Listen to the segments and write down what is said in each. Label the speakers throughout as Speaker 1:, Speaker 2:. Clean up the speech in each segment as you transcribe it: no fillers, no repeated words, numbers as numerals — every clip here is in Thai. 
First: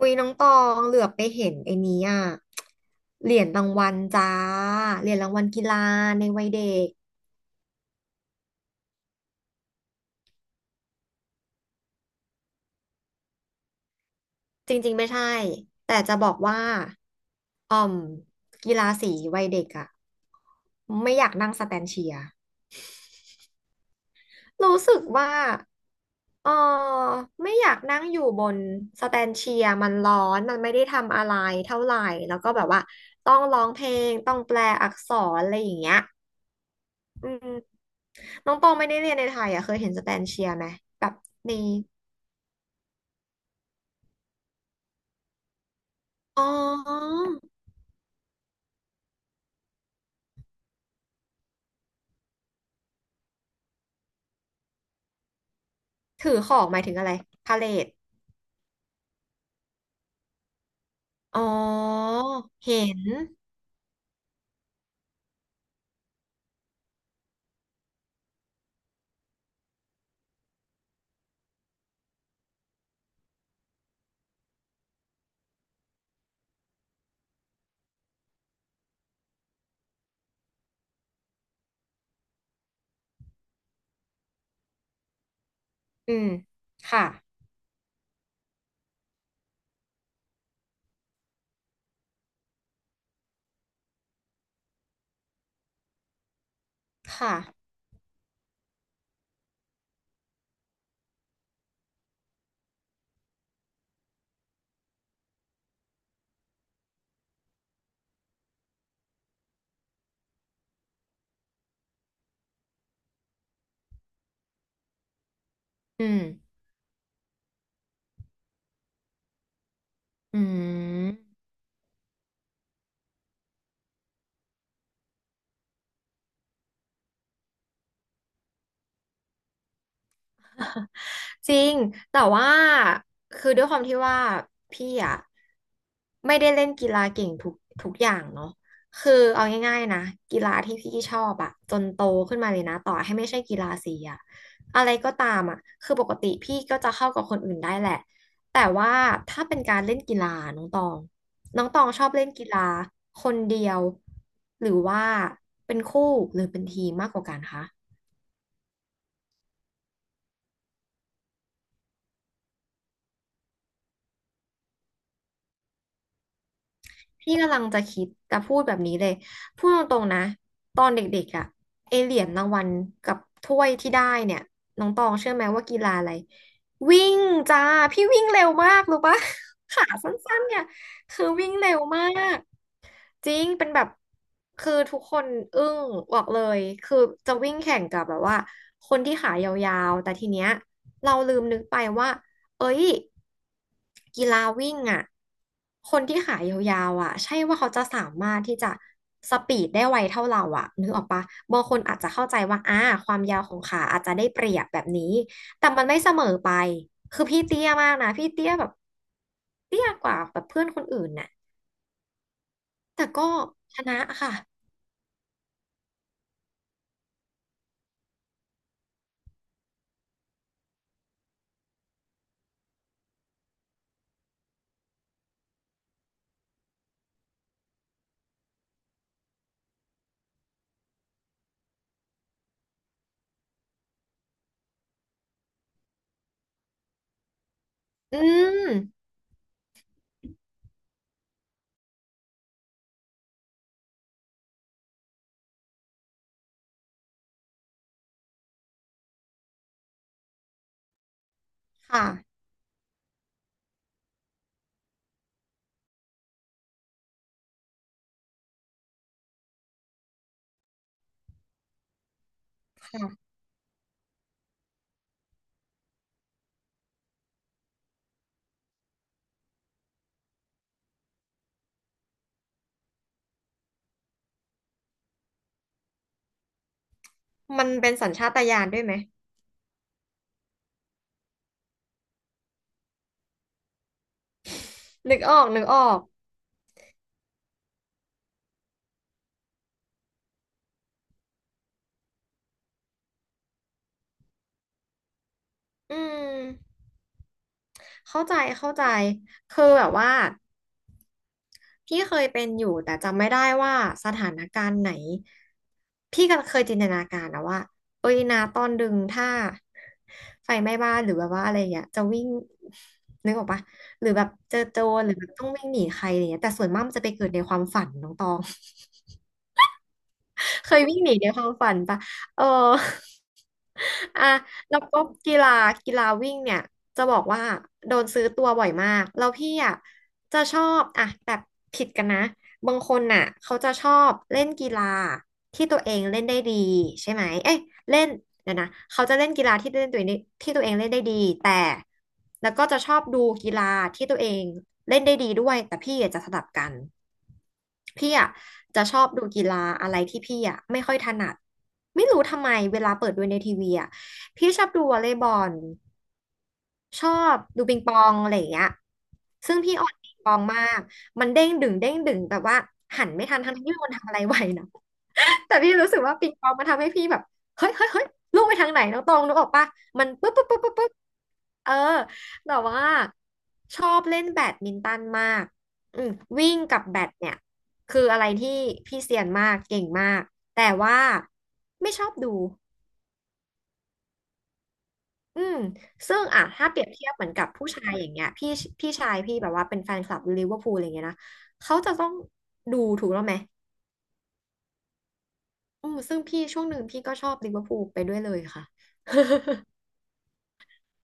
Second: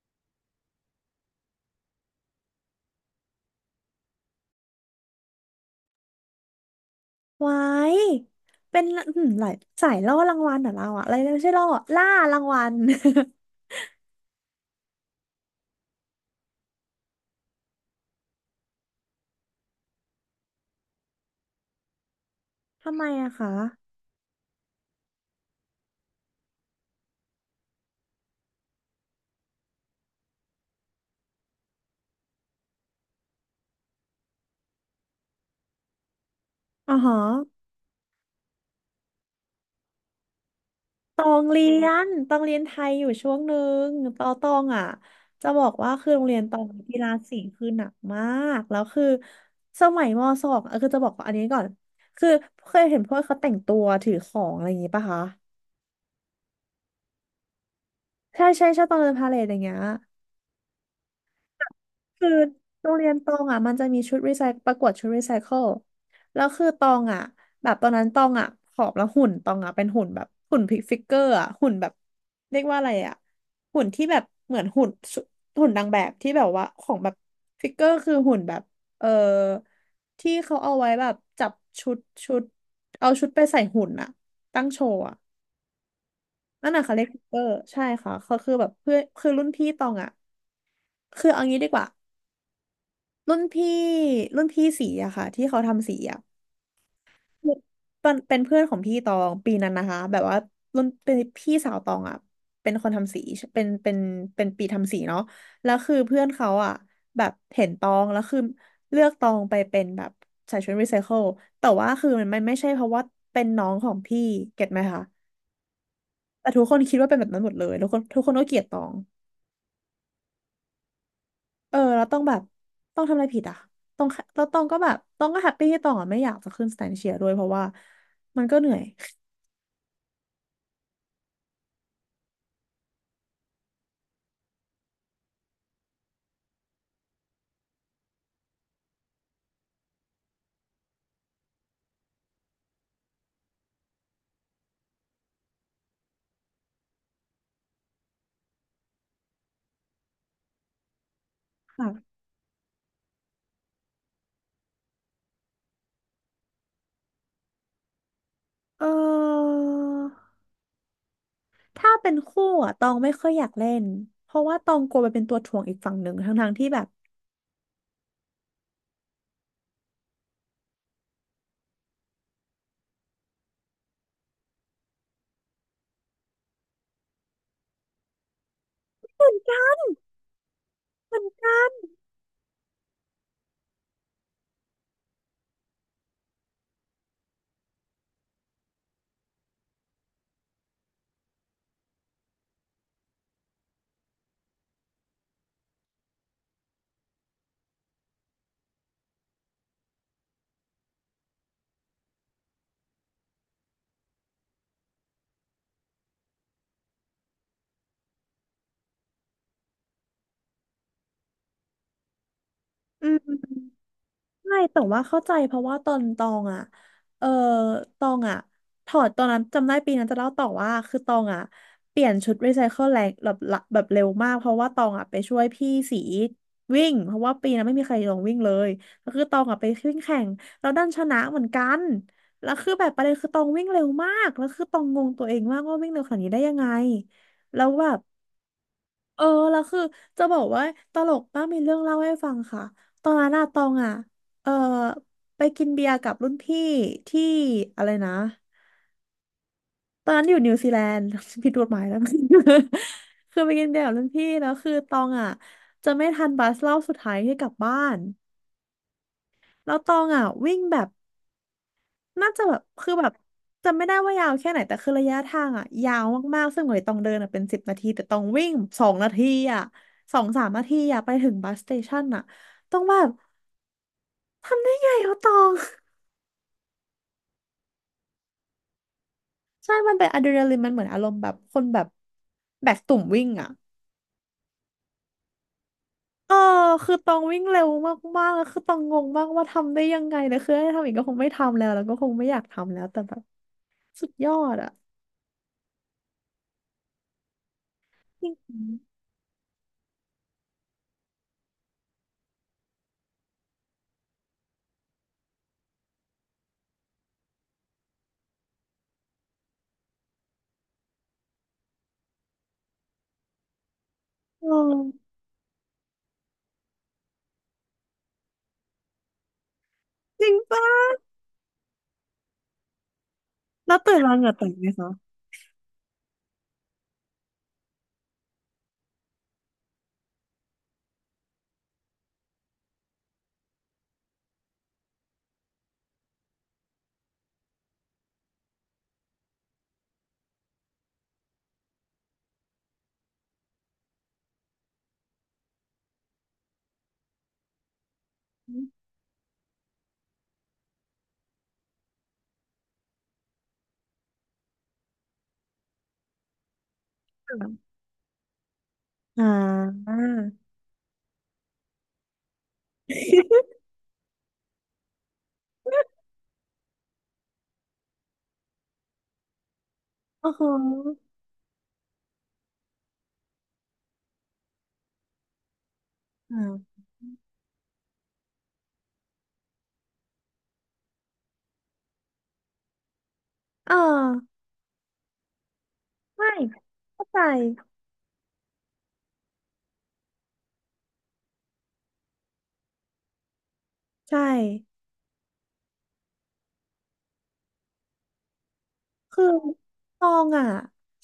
Speaker 1: อุ้ยน้องตองเหลือบไปเห็นไอ้นี้อ่ะเหรียญรางวัลจ้าเหรียญรางวัลกีฬาในวัยเด็ก
Speaker 2: ไว้ายเป็นอืมหลายสายล่อรางวัลเหรอเราอะอะไรนะไม่ใช่ล่อล่ารางวัล
Speaker 1: จริงๆไม่ใช่แต่จะบอกว่าอ่อมกีฬาสีวัยเด็กอ่ะไม่อยากนั่งสแตนเชียร์
Speaker 2: ทำไมอะคะ
Speaker 1: รู้สึกว่าเออไม่อยากนั่งอยู่บนสแตนเชียร์มันร้อนมันไม่ได้ทำอะไรเท่าไหร่แล้วก็แบบว่าต้องร้องเพลงต้องแปลอักษรอะไรอย่างเงี้ย
Speaker 2: อ๋อฮะ
Speaker 1: อืม น้องตองไม่ได้เรียนในไทยอ่ะเคยเห็นสแตนเชียร์ไหมแบบ
Speaker 2: ตอง
Speaker 1: ใน
Speaker 2: เรียนตองเรียนไทยอยู่ช่วงหนึ่งตอตองอะจะบอกว่าคือโรงเรียน
Speaker 1: อ๋
Speaker 2: ตองกีฬา
Speaker 1: อ
Speaker 2: สีคือหนักมากแล้วคือสมัยมสองเออคือจะบอกว่าอันนี้ก่อนคือเคยเห็นพวกเขาแต่งตัวถือของอะไรอย่างงี้ปะคะ
Speaker 1: ถือของหมายถึงอะไรพาเลท
Speaker 2: ใช่ใช่ใช่ตองเดินพาเหรดอย่างเงี้ย
Speaker 1: อ๋อ
Speaker 2: คือ
Speaker 1: เห็
Speaker 2: โรง
Speaker 1: น
Speaker 2: เรียนตองอ่ะมันจะมีชุดรีไซประกวดชุดรีไซเคิลแล้วคือตองอ่ะแบบตอนนั้นตองอ่ะผอมแล้วหุ่นตองอ่ะเป็นหุ่นแบบหุ่นพิกฟิกเกอร์อ่ะหุ่นแบบเรียกว่าอะไรอ่ะหุ่นที่แบบเหมือนหุ่นสุหุ่นนางแบบที่แบบว่าของแบบฟิกเกอร์คือหุ่นแบบเออที่เขาเอาไว้แบบจับชุดชุดเอาชุดไปใส่หุ่นอ่ะตั้งโชว์อ่ะ
Speaker 1: อืม
Speaker 2: นั่นน่ะค่ะ
Speaker 1: ค่ะ
Speaker 2: เรียกฟิกเกอร์ใช่ค่ะเขาคือแบบเพื่อนคือรุ่นพี่ตองอ่ะคือเอางี้ดีกว่า รุ่นพี่รุ่นพี่สีอะค่ะที่เขาทำสีอะ
Speaker 1: ค่ะ
Speaker 2: เป็นเพื่อนของพี่ตองปีนั้นนะคะแบบว่ารุ่นเป็นพี่สาวตองอะเป็นคนทำสีเป็นเป็นเป็นปีทำสีเนาะแล้วคือเพื่อนเขาอะแบบเห็นตองแล้วคือเลือกตองไปเป็นแบบใส่ชุดรีไซเคิลแต่ว่าคือมันไม่ใช่เพราะว่าเป็นน้องของพี่เก็ตไหมคะ
Speaker 1: อืม
Speaker 2: แต่ทุกคนคิดว่าเป็นแบบนั้นหมดเลยทุกคนก็เกลียดตอง
Speaker 1: อืม
Speaker 2: เออแล้วต้องแบบต้องทำอะไรผิดอ่ะต้องแล้วต้องก็แบบต้องก็แฮปปี้ที่ต้องอ่ะไม่อยากจะขึ้นสแตนเชียร์ด้วยเพราะว่ามันก็เหนื่อย
Speaker 1: จริงแต่ว่าคือด้วยความที่ว่าพี่อะไม่ได้เล่นกีฬาเก่งทุกอย่างเนาะคือเอาง่ายๆนะกีฬาที่พี่ชอบอะจนโตขึ้นมาเลยนะต่อให้ไม่ใช่กีฬาสีอะอะไรก็ตามอะคือปกติพี่ก็จะเข้ากับคนอื่นได้แหละแต่ว่าถ้าเป็นการเล่นกีฬาน้องตองน้องตองชอบ
Speaker 2: ค่ะ
Speaker 1: เล่นกีฬาคนเดียวหรือว่าเป็นคู่หรือเป็นทีมมากกว่ากันคะ
Speaker 2: เออถ้าเป็นคู่อ่ะตองไม่ค่อยอยากเล่นเพราะว่าตองกลัวไปเป็นตัวถ่วงอีกฝั่งหนึ่งทั้งๆที่แบบ
Speaker 1: พี่กำลังจะคิดจะพูดแบบนี้เลย พูดตรงๆนะ ตอนเด็กๆอะไอเหรียญรางวัลกับถ้วยที่ได้เนี่ย น้องตองเชื่อไหมว่ากีฬาอะไร วิ่งจ้า พี่วิ่งเร็วมากรู้ปะ ขาสั้นๆเนี่ย คือวิ่งเร็วมาก จริงเป็นแบบคือทุกคนอึ้งบอกเลยคือจะวิ่งแข่งกับแบบว่าคนที่ขายาวๆแต่ทีเนี้ยเราลืมนึกไปว่าเอ้ยกีฬาวิ่งอ่ะคนที่ขายาวๆอ่ะใช่ว่าเขาจะสามารถที่จะสปีดได้ไวเท่าเราอ่ะนึกออกปะบางคนอาจจะเข้าใจว่าความยาวของขาอาจจะได้เปรียบแบบนี้แต่มันไม่เสมอไปคือพี่เตี้ยมากนะพี่เตี้ยแบบเตี้ยกว่าแบบเพื่อนคนอื่นน่ะแต่
Speaker 2: อื
Speaker 1: ก็
Speaker 2: ม
Speaker 1: ชนะค่ะ
Speaker 2: ใช่แต่ว่าเข้าใจเพราะว่าตอนตองอ่ะเออตองอ่ะถอดตอนนั้นจำได้ปีนั้นจะเล่าต่อว่าคือตองอ่ะเปลี่ยนชุดรีไซเคิลแรงแบบละแบบเร็วมากเพราะว่าตองอ่ะไปช่วยพี่สีวิ่งเพราะว่าปีนั้นไม่มีใครลงวิ่งเลยก็คือตองอ่ะไปวิ่งแข่งแล้วดันชนะเหมือนกันแล้วคือแบบประเด็นคือตองวิ่งเร็วมากแล้วคือตองงงตัวเองมากว่าวิ่งเร็วขนาดนี้ได้ยังไงแล้วแบบ
Speaker 1: อืม
Speaker 2: เออแล้วคือจะบอกว่าตลกป้ากมีเรื่องเล่าให้ฟังค่ะตอนนั้นอะตองอะเออไปกินเบียร์กับรุ่นพี่ที่อะไรนะตอนนั้นอยู่นิวซีแลนด์ ผิดกฎหมายแล้ว
Speaker 1: ค่ะ
Speaker 2: คือไปกินเบียร์กับรุ่นพี่แล้วคือตองอะจะไม่ทันบัสรอบสุดท้ายที่กลับบ้านแล้วตองอะวิ่งแบบ น่าจะแบบคือ
Speaker 1: ค่ะ
Speaker 2: แบบจำไม่ได้ว่ายาวแค่ไหนแต่คือระยะทางอ่ะยาวมากๆซึ่งเหน่อยต้องเดินอะเป็นสิบนาทีแต่ต้องวิ่งสองนาทีอ่ะสองสามนาทีอ่ะไปถึงบัสสเตชันอ่ะต้องแบบทำได้ไงวะตอง
Speaker 1: มันเป็นสัญชาตญาณด้วยไหม
Speaker 2: ใช่มันเป็นอะดรีนาลีนมันเหมือนอารมณ์แบบคนแบบแบกตุ่มวิ่งอ่ะ
Speaker 1: นึกออกนึกออก
Speaker 2: เออคือตองวิ่งเร็วมากๆแล้วคือตองงงมากว่าทำได้ยังไงนะคือให้ทำอีกก็คงไม่ทำแล้วแล้วก็คงไม่อยากทำแล้วแต่แบบสุดยอดอ่ะ
Speaker 1: อืมเข้า
Speaker 2: จริ
Speaker 1: ใจ
Speaker 2: ง
Speaker 1: เข้าใจคือแบบว่าพี่เคยเป็นอยู่แต่จำไม่ได้ว่าสถานการณ์ไหนพี่ก็เคยจินตนาการนะว่าเอ้ยนาตอนดึงถ้าไฟไหม้บ้านหรือแบบว่าอะไรอย่างเงี้ยจะวิ่งนึกออกปะหรือแบบ
Speaker 2: ๆเอ
Speaker 1: เจอ
Speaker 2: อ
Speaker 1: โจรหรือแบบต้องวิ่งหนีใครอะไรเงี้ยแต่ส่วนมากมันจะไปเกิดในความฝันน้องตอง
Speaker 2: จริง
Speaker 1: เคย
Speaker 2: ป่ะ
Speaker 1: วิ่งหนีในความฝันปะเออ
Speaker 2: แล้วตื่นมา เห
Speaker 1: อ่ะ
Speaker 2: งื่อแตกไหม
Speaker 1: แล้ว
Speaker 2: คะ
Speaker 1: ก็กีฬากีฬาวิ่งเนี่ยจะบอกว่าโดนซื้อตัวบ่อยมากแล้วพี่อ่ะจะชอบอ่ะแบบผิดกันนะ บางคนน่ะเขาจะชอบเล่นกีฬาที่ตัวเองเล่นได้ดีใช่ไหมเอ้ยเล่นเดี๋ยวนะเขาจะเล่นกีฬาที่เล่นตัวเองได้ที่ตัวเองเล่นได้ดีแต่แล้วก็จะชอบดูกีฬาที่ตัวเอง เล่นได้ดีด้วยแต่พี่อะจะสลับกันพี่อ่ะจะชอบดูกีฬาอะไรที่พี่อ่ะไม่ค่อยถนัดไม่รู้ทำไมเวลาเปิดดูในทีวีอ่ะพี่ชอบดูวอลเลย์บอลชอบดูปิงปองอะไรอย่างเงี้ย
Speaker 2: อ่
Speaker 1: ซึ่งพี่อ่อ
Speaker 2: า
Speaker 1: นปิงปองมากมันเด้งดึงเด้งดึงแบบว่าหันไม่ทันทั้งที่ไมมีคนทำอะไรไว้นะ แต่พี่รู้สึกว่าปิงปองมันทำให้พี่แบบเฮ้ยลูกไปทางไหนน้องตองนึกออกปะมันปึ๊
Speaker 2: โอ้
Speaker 1: บ
Speaker 2: โห
Speaker 1: ปึ๊บปึ๊บปึ๊บปึ๊บเออแต่ว่าชอบเล่นแบดมินตันมากอืม
Speaker 2: อ่
Speaker 1: วิ่งกั
Speaker 2: า
Speaker 1: บแบดเนี่ยคืออะไรที่พี่เซียนมากเก่งมากแต่ว่าไม่ชอบดู
Speaker 2: เออ
Speaker 1: อืมซึ่ง
Speaker 2: ไม่
Speaker 1: อ่ะถ้าเปรียบ
Speaker 2: เข้า
Speaker 1: เทียบ
Speaker 2: ใจ
Speaker 1: เหมือนกับผู้ชายอย่างเงี้ยพี่ชายพี่แบบว่าเป็นแฟนคลับลิเวอร์พูลอะไรเงี้ยนะเขาจะต้องดูถูกแล้วไหม
Speaker 2: ใช่
Speaker 1: อืมซึ่งพี่ช่วงหนึ่งพี่ก็ชอบลิเวอร์พูลไปด้วยเลยค่ะ
Speaker 2: คือ ตองอ่ะ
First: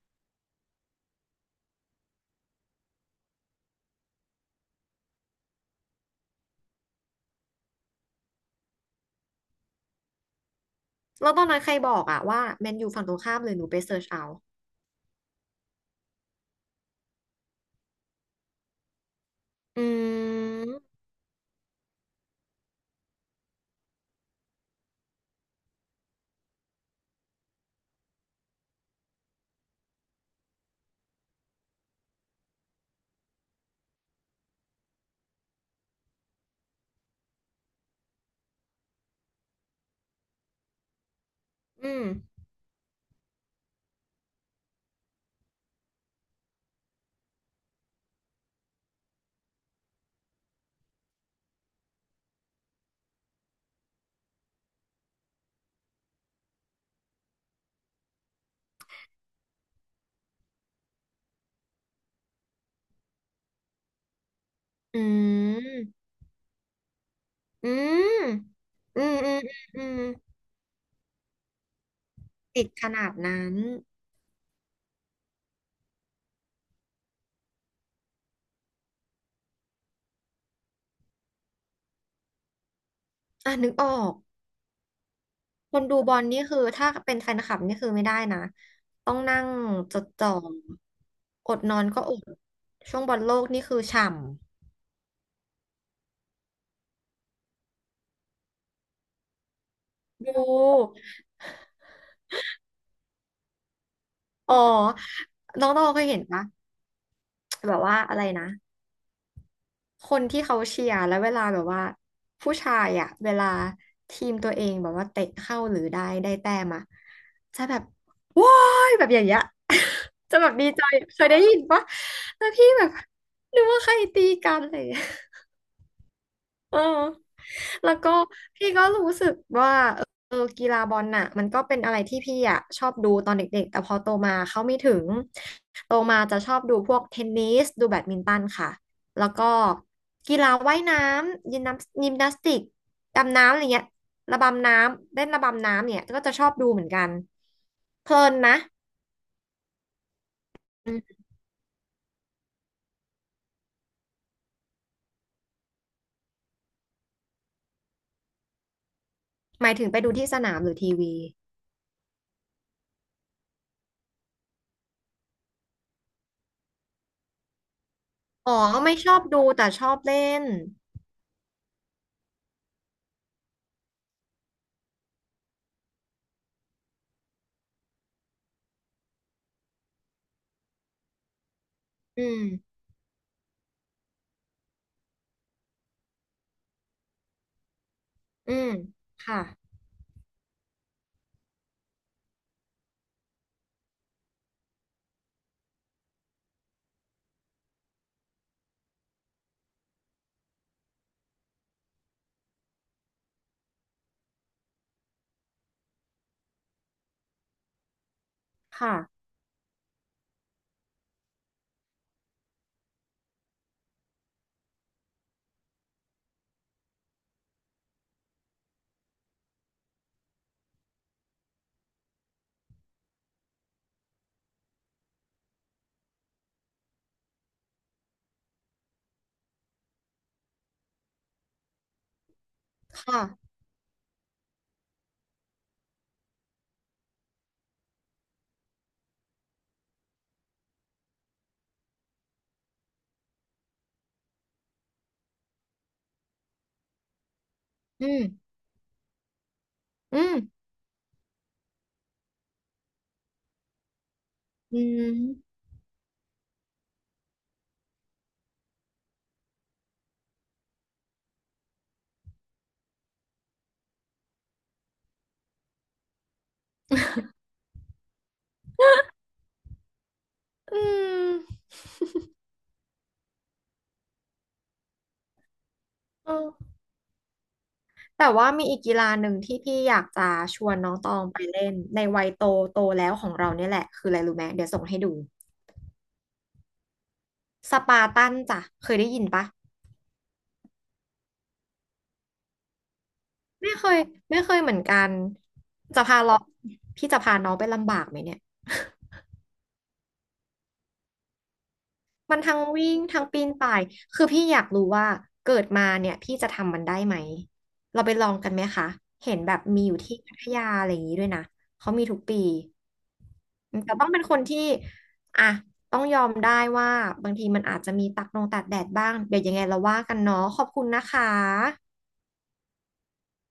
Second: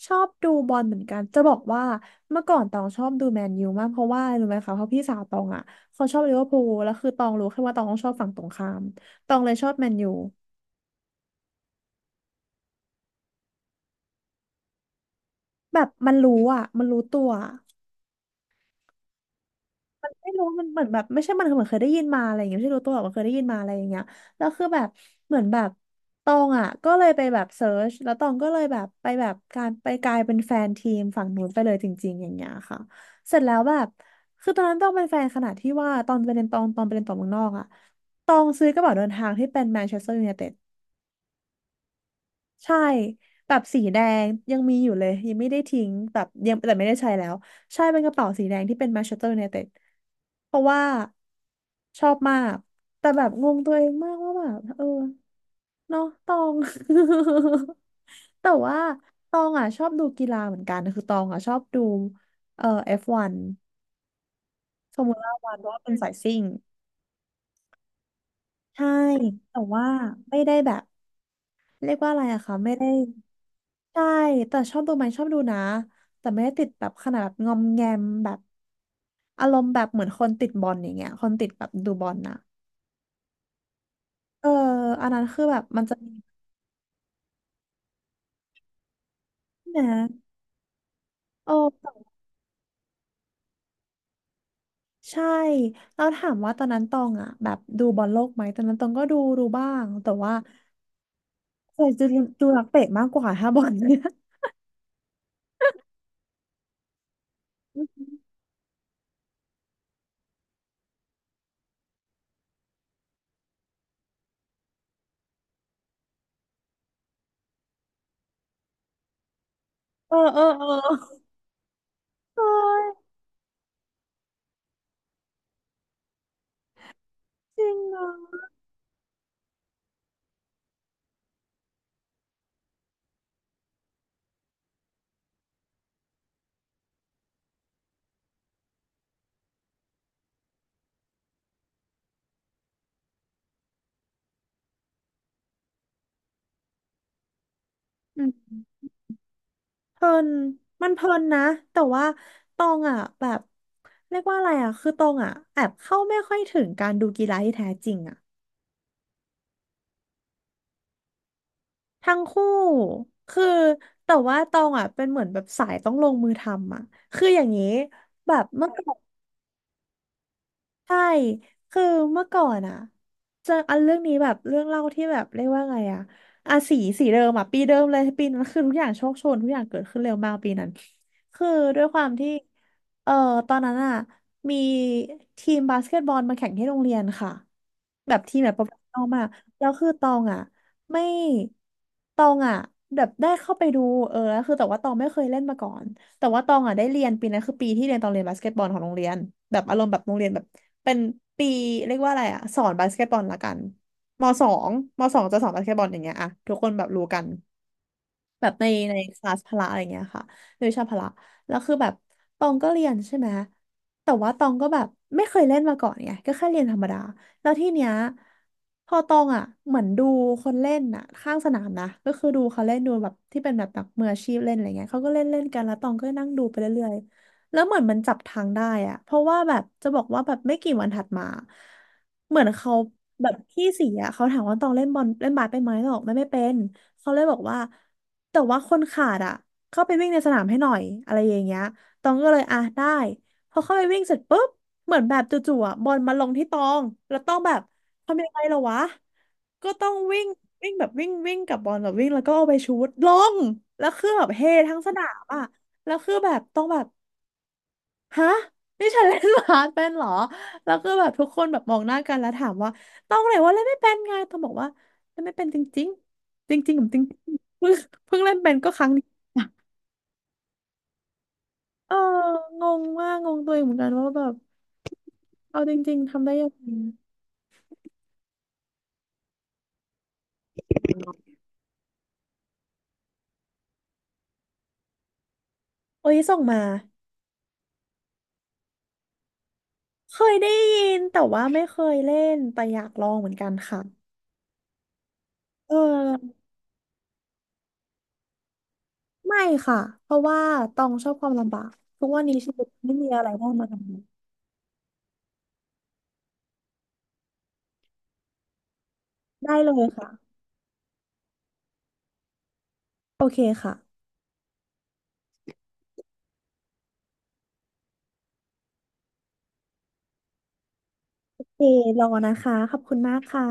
Speaker 2: ชอบดูบอลเหมือนกันจะบอกว่าเมื่อก่อนตองชอบดูแมนยูมากเพราะว่ารู้ไหมคะเพราะพี่สาวตองอ่ะเขาชอบลิเวอร์พูลแล้วคือตองรู้แค่ว่าตองชอบฝั่งตรงข้ามตองเลยชอบแมนยู
Speaker 1: แล้วตอนนั้นใครบอกอะว่าแมนยูฝั่งตรงข้ามเลยหนูไปเสิร์ชเอา
Speaker 2: แบบมันรู้อ่ะมันรู้ตัว
Speaker 1: อื
Speaker 2: ไม่รู้มันเหมือนแบ
Speaker 1: ม
Speaker 2: บไม่ใช่มันเหมือนเคยได้ยินมาอะไรอย่างเงี้ยไม่ใช่รู้ตัวหรอกมันเคยได้ยินมาอะไรอย่างเงี้ยแล้วคือแบบเหมือนแบบตองอ่ะก็เลยไปแบบเซิร์ชแล้วตองก็เลยแบบไปแบบการไปกลายเป็นแฟนทีมฝั่งนู้นไปเลยจริงๆอย่างเงี้ยค่ะเสร็จแล้วแบบคือตอนนั้นต้องเป็นแฟนขนาดที่ว่าตอนไปเรียนตองตอนไปเรียนต่อเมืองนอกอ่ะตองซื้อกระเป๋าเดินทางที่เป็นแมนเชสเตอร์ยูไนเต็ด
Speaker 1: อืม
Speaker 2: ใช่แบบสีแดงยังมีอยู่เลยยังไม่ได้ทิ้งแบบยังแต่ไม่ได้ใช้แล้วใช่เป็นกระเป๋าสีแดงที่เป็น Manchester United เพราะว่าชอบมากแต่แบบงงตัวเองมากว่าแบบเออเนาะตอง แต่ว่าตองอ่ะชอบดูกีฬาเหมือนกันคือตองอ่ะชอบดูF1 ฟวันฟ
Speaker 1: อื
Speaker 2: อร์มูล่าวันเพราะว่าเป็น
Speaker 1: ม
Speaker 2: สายซิ่ง
Speaker 1: อืม
Speaker 2: ใช่
Speaker 1: อืมอืม
Speaker 2: แต่
Speaker 1: อื
Speaker 2: ว่า
Speaker 1: ม
Speaker 2: ไม่ได้แบบเรียกว่าอะไรอะคะ
Speaker 1: ติด
Speaker 2: ไม่
Speaker 1: ข
Speaker 2: ได้
Speaker 1: นาดนั้น
Speaker 2: ใช่ แต่ชอบดูไหมชอบดูนะแต่ไม่ได้ติดแบบขนาดแบบงอมแงมแบบอารมณ์แบบเหมือนคนติดบอลอย่างเงี้ยคนติดแบบดูบอลนะ
Speaker 1: อ่ะนึกออก
Speaker 2: เอออันนั้นคือแบบ
Speaker 1: ค
Speaker 2: มั
Speaker 1: น
Speaker 2: นจะ
Speaker 1: ดู
Speaker 2: มี
Speaker 1: บอลนี่คือถ้าเป็นแฟนคลับนี่คือไม่ได้นะ ต้องนั่ง
Speaker 2: น
Speaker 1: จดจ่
Speaker 2: ะ
Speaker 1: อ
Speaker 2: โอ
Speaker 1: อดนอนก็
Speaker 2: ้
Speaker 1: อดช่วงบอลโลกนี่คือฉ่
Speaker 2: ใช่เราถามว่าตอนนั้นตองอ่ะแบบดูบอลโลกไหม ตอนนั้นตองก็ดูบ้างแต่
Speaker 1: ำ
Speaker 2: ว่า
Speaker 1: ดู
Speaker 2: เคยจะดูนักเตะมากกว่าถ้าบอลเนี่ย
Speaker 1: อ๋อน้องตองเคยเห็นปะแบบว่าอะไรนะ คนที่เขาเชียร์แล้วเวลาแบบว่าผู้ชายอ่ะเวลาทีมตัวเองแบบว่าเตะเข้าหรือได้แต้มอะจะแบบว้ายแบบอย่างเงี้ย
Speaker 2: เออ
Speaker 1: จะ
Speaker 2: เออ
Speaker 1: แบบ
Speaker 2: เอ
Speaker 1: ดีใจเค
Speaker 2: อ
Speaker 1: ยได้ยินปะ
Speaker 2: ใช
Speaker 1: แล้วพี่แบบ
Speaker 2: ่
Speaker 1: นึกว่าใครตีกันอะไรอย่างเลย เออ
Speaker 2: จริง
Speaker 1: แล้
Speaker 2: เหร
Speaker 1: ว
Speaker 2: อ
Speaker 1: ก็พี่ก็รู้สึกว่าเออกีฬาบอลน่ะมันก็เป็นอะไรที่พี่อ่ะชอบดูตอนเด็กๆแต่พอโตมาเขาไม่ถึงโตมาจะชอบดูพวกเทนนิสดูแบดมินตันค่ะแล้วก็กีฬาว่ายน้ำยิมนาสติกดำน้ำอะไรเงี้ยระบำน้ำเล่นระบำน้ำเนี่ยก็จะชอบดูเหมือนกันเพลินนะ
Speaker 2: เพลิน มัน
Speaker 1: อื
Speaker 2: เพลิ
Speaker 1: ม
Speaker 2: นนะ แต่ว่าตองอ่ะแบบเรียกว่าอะไรอ่ะคือตองอ่ะแอบเข้าไม่ค่อยถึงการดูกีฬาที่แท้จริงอ่ะ
Speaker 1: หมายถึงไปดูที่สนามหรือทีวี
Speaker 2: ทั้งคู่ คือแต่ว่าตองอ่ะเป็นเหมือนแบบสายต้องลงมือทำอ่ะคืออย่างนี้แบบ
Speaker 1: อ๋อ
Speaker 2: เมื่อก่
Speaker 1: ไม่
Speaker 2: อน
Speaker 1: ชอบดูแต่ชอบเล่น
Speaker 2: ใช่ คือเมื่อก่อนอะเจออันเรื่องนี้แบบเรื่องเล่าที่แบบเรียกว่าไงอะอ่ะสีเดิมอะปีเดิมเลยปีนั้นคือทุกอย่างโชคโชนทุกอย่างเกิดขึ้นเร็วมากปีนั้นคือด้วยความ
Speaker 1: อื
Speaker 2: ที่
Speaker 1: ม
Speaker 2: เอ่อตอนนั้นอะมีทีมบาสเกตบอลมาแข่งที่โรงเรียนค่ะ แบบทีมแบ
Speaker 1: อื
Speaker 2: บโปร
Speaker 1: ม
Speaker 2: เฟชชั่นอลมาก
Speaker 1: ค่ะ
Speaker 2: แล้วคือตองอ่ะไม่ตองอ่ะแบบได้เข้าไปดูเออแล้วคือแต่ว่าตองไม่เคยเล่นมาก่อนแต่ว่าตองอ่ะได้เรียนปีนั้นคือปีที่เรียนตองเรียนบาสเกตบอลของโรงเรียนแบบอารมณ์แบบโรงเรียนแบบเป็นปีเรียกว่าอะไรอ่ะสอนบาสเกตบอลละกันมสองมสองจะสอนบาสเกตบอลอย่างเงี้ยอ่ะทุกคนแบบรู้กัน แบบใน
Speaker 1: ค่ะ
Speaker 2: ในคลาสพละอะไรเงี้ยค่ะในวิชาพละแล้วคือแบบตองก็เรียนใช่ไหมแต่ว่าตองก็แบบไม่เคยเล่นมาก่อนไงก็แค่เรียนธรรมดาแล้วที่เนี้ยพอตองอ่ะเหมือนดูคนเล่นอ่ะข้างสนามนะก็คือดูเขาเล่นดูแบบที่เป็นแบบนักมืออาชีพเล่นอะไรเงี้ยเขาก็เล่นเล่นกันแล้วตองก็นั่งดูไปเรื่อยๆแล้วเหมือนมันจับทางได้อ่ะเพราะว่าแบบจะบอกว่าแบบไม่กี่วันถัดมาเหมือนเขา
Speaker 1: ค่ะ
Speaker 2: แบบพี่สีอ่ะเขาถามว่าตองเล่นบอลเล่นบาสเป็นไหมตองบอกไม่เป็น เขาเลยบอกว่าแต่ว่าคนขาดอ่ะเข้าไปวิ่งในสนามให้หน่อยอะไรอย่างเงี้ยตองก็เลยอ่ะได้พอเข้าไปวิ่งเสร็จปุ๊บเหมือนแบบจู่ๆอ่ะบอลมาลงที่ตองแล้วต้องแบบ
Speaker 1: อื
Speaker 2: ทำยังไง
Speaker 1: ม
Speaker 2: ล่ะวะก็ต้อง
Speaker 1: อื
Speaker 2: วิ่ง
Speaker 1: ม
Speaker 2: วิ่งแบบวิ่งวิ่งกับบอลแบบวิ่งแล้วก็เอาไปชูตลงแล้วคือแบบเฮทั้
Speaker 1: อื
Speaker 2: งสนามอ่ะ
Speaker 1: ม
Speaker 2: แล้วคือแบบต้องแบบ ฮะนี่ฉันเล่นบาสเป็นเหรอแล้วก็แบบทุกคนแบบมองหน้ากันแล้วถามว่าต้องไหนว่าเล่นไม่เป็นไงต้องบอกว่าเล่นไม่เป็นจริงๆจริงๆผมจริงๆเพิ่งเล่นเป็นก็ครั้งนี้
Speaker 1: อืม
Speaker 2: เอองงมากงงตัวเองเหมือนกันว่าแบบเอาจริงๆทำ
Speaker 1: เอ
Speaker 2: ได้ยังไง
Speaker 1: อแต่ว่ามีอีกกีฬาหนึ่งที่พี่อยากจะชวนน้องตองไปเล่นในวัยโตโตแล้วของเราเนี่ยแหละคืออะไรรู้ไหมเดี๋ยวส่งให้ดู
Speaker 2: โอ้ยส่งมา
Speaker 1: สปาร์ตันจ้ะเคยได้ยินปะ
Speaker 2: เคยได้ยินแต่ว่าไม่เคยเล่นแต่อยากลองเหมือนกัน
Speaker 1: ไม่
Speaker 2: ค่ะ
Speaker 1: เคยไม่เคยเหมือนกัน
Speaker 2: เอ
Speaker 1: จะพาเรา
Speaker 2: อ
Speaker 1: พี่จะพาน้องไปลำบากไหมเนี่ย
Speaker 2: ไม่ค่ะเพราะว่าตองชอบความลำบากทุกวันนี้
Speaker 1: มัน
Speaker 2: ชี
Speaker 1: ทั้ง
Speaker 2: วิต
Speaker 1: วิ่
Speaker 2: ไม่
Speaker 1: ง
Speaker 2: มี
Speaker 1: ทั้
Speaker 2: อะ
Speaker 1: ง
Speaker 2: ไร
Speaker 1: ปี
Speaker 2: ได้
Speaker 1: น
Speaker 2: มา
Speaker 1: ป่า
Speaker 2: ท
Speaker 1: ย คือพี่อยากรู้ว่าเกิดมาเนี่ยพี่จะทำมันได้ไหม เราไปลองกันไหมคะ เห็น
Speaker 2: ำ
Speaker 1: แบ
Speaker 2: ได้
Speaker 1: บ
Speaker 2: เล
Speaker 1: มี
Speaker 2: ย
Speaker 1: อยู่
Speaker 2: ค่ะ
Speaker 1: ที่พัทยาอะไรอย่างนี้ด้วยนะ เขามีทุกปี
Speaker 2: โอเค
Speaker 1: แต่
Speaker 2: ค่ะ
Speaker 1: ต้องเป็นคนที่อ่ะต้องยอมได้ว่าบางทีมันอาจจะมีตักนงตากแดดบ้าง เดี๋ยวยังไงเราว่ากันเนาะขอบคุณนะคะ
Speaker 2: เครอนะคะ ขอบคุณมากค่ะ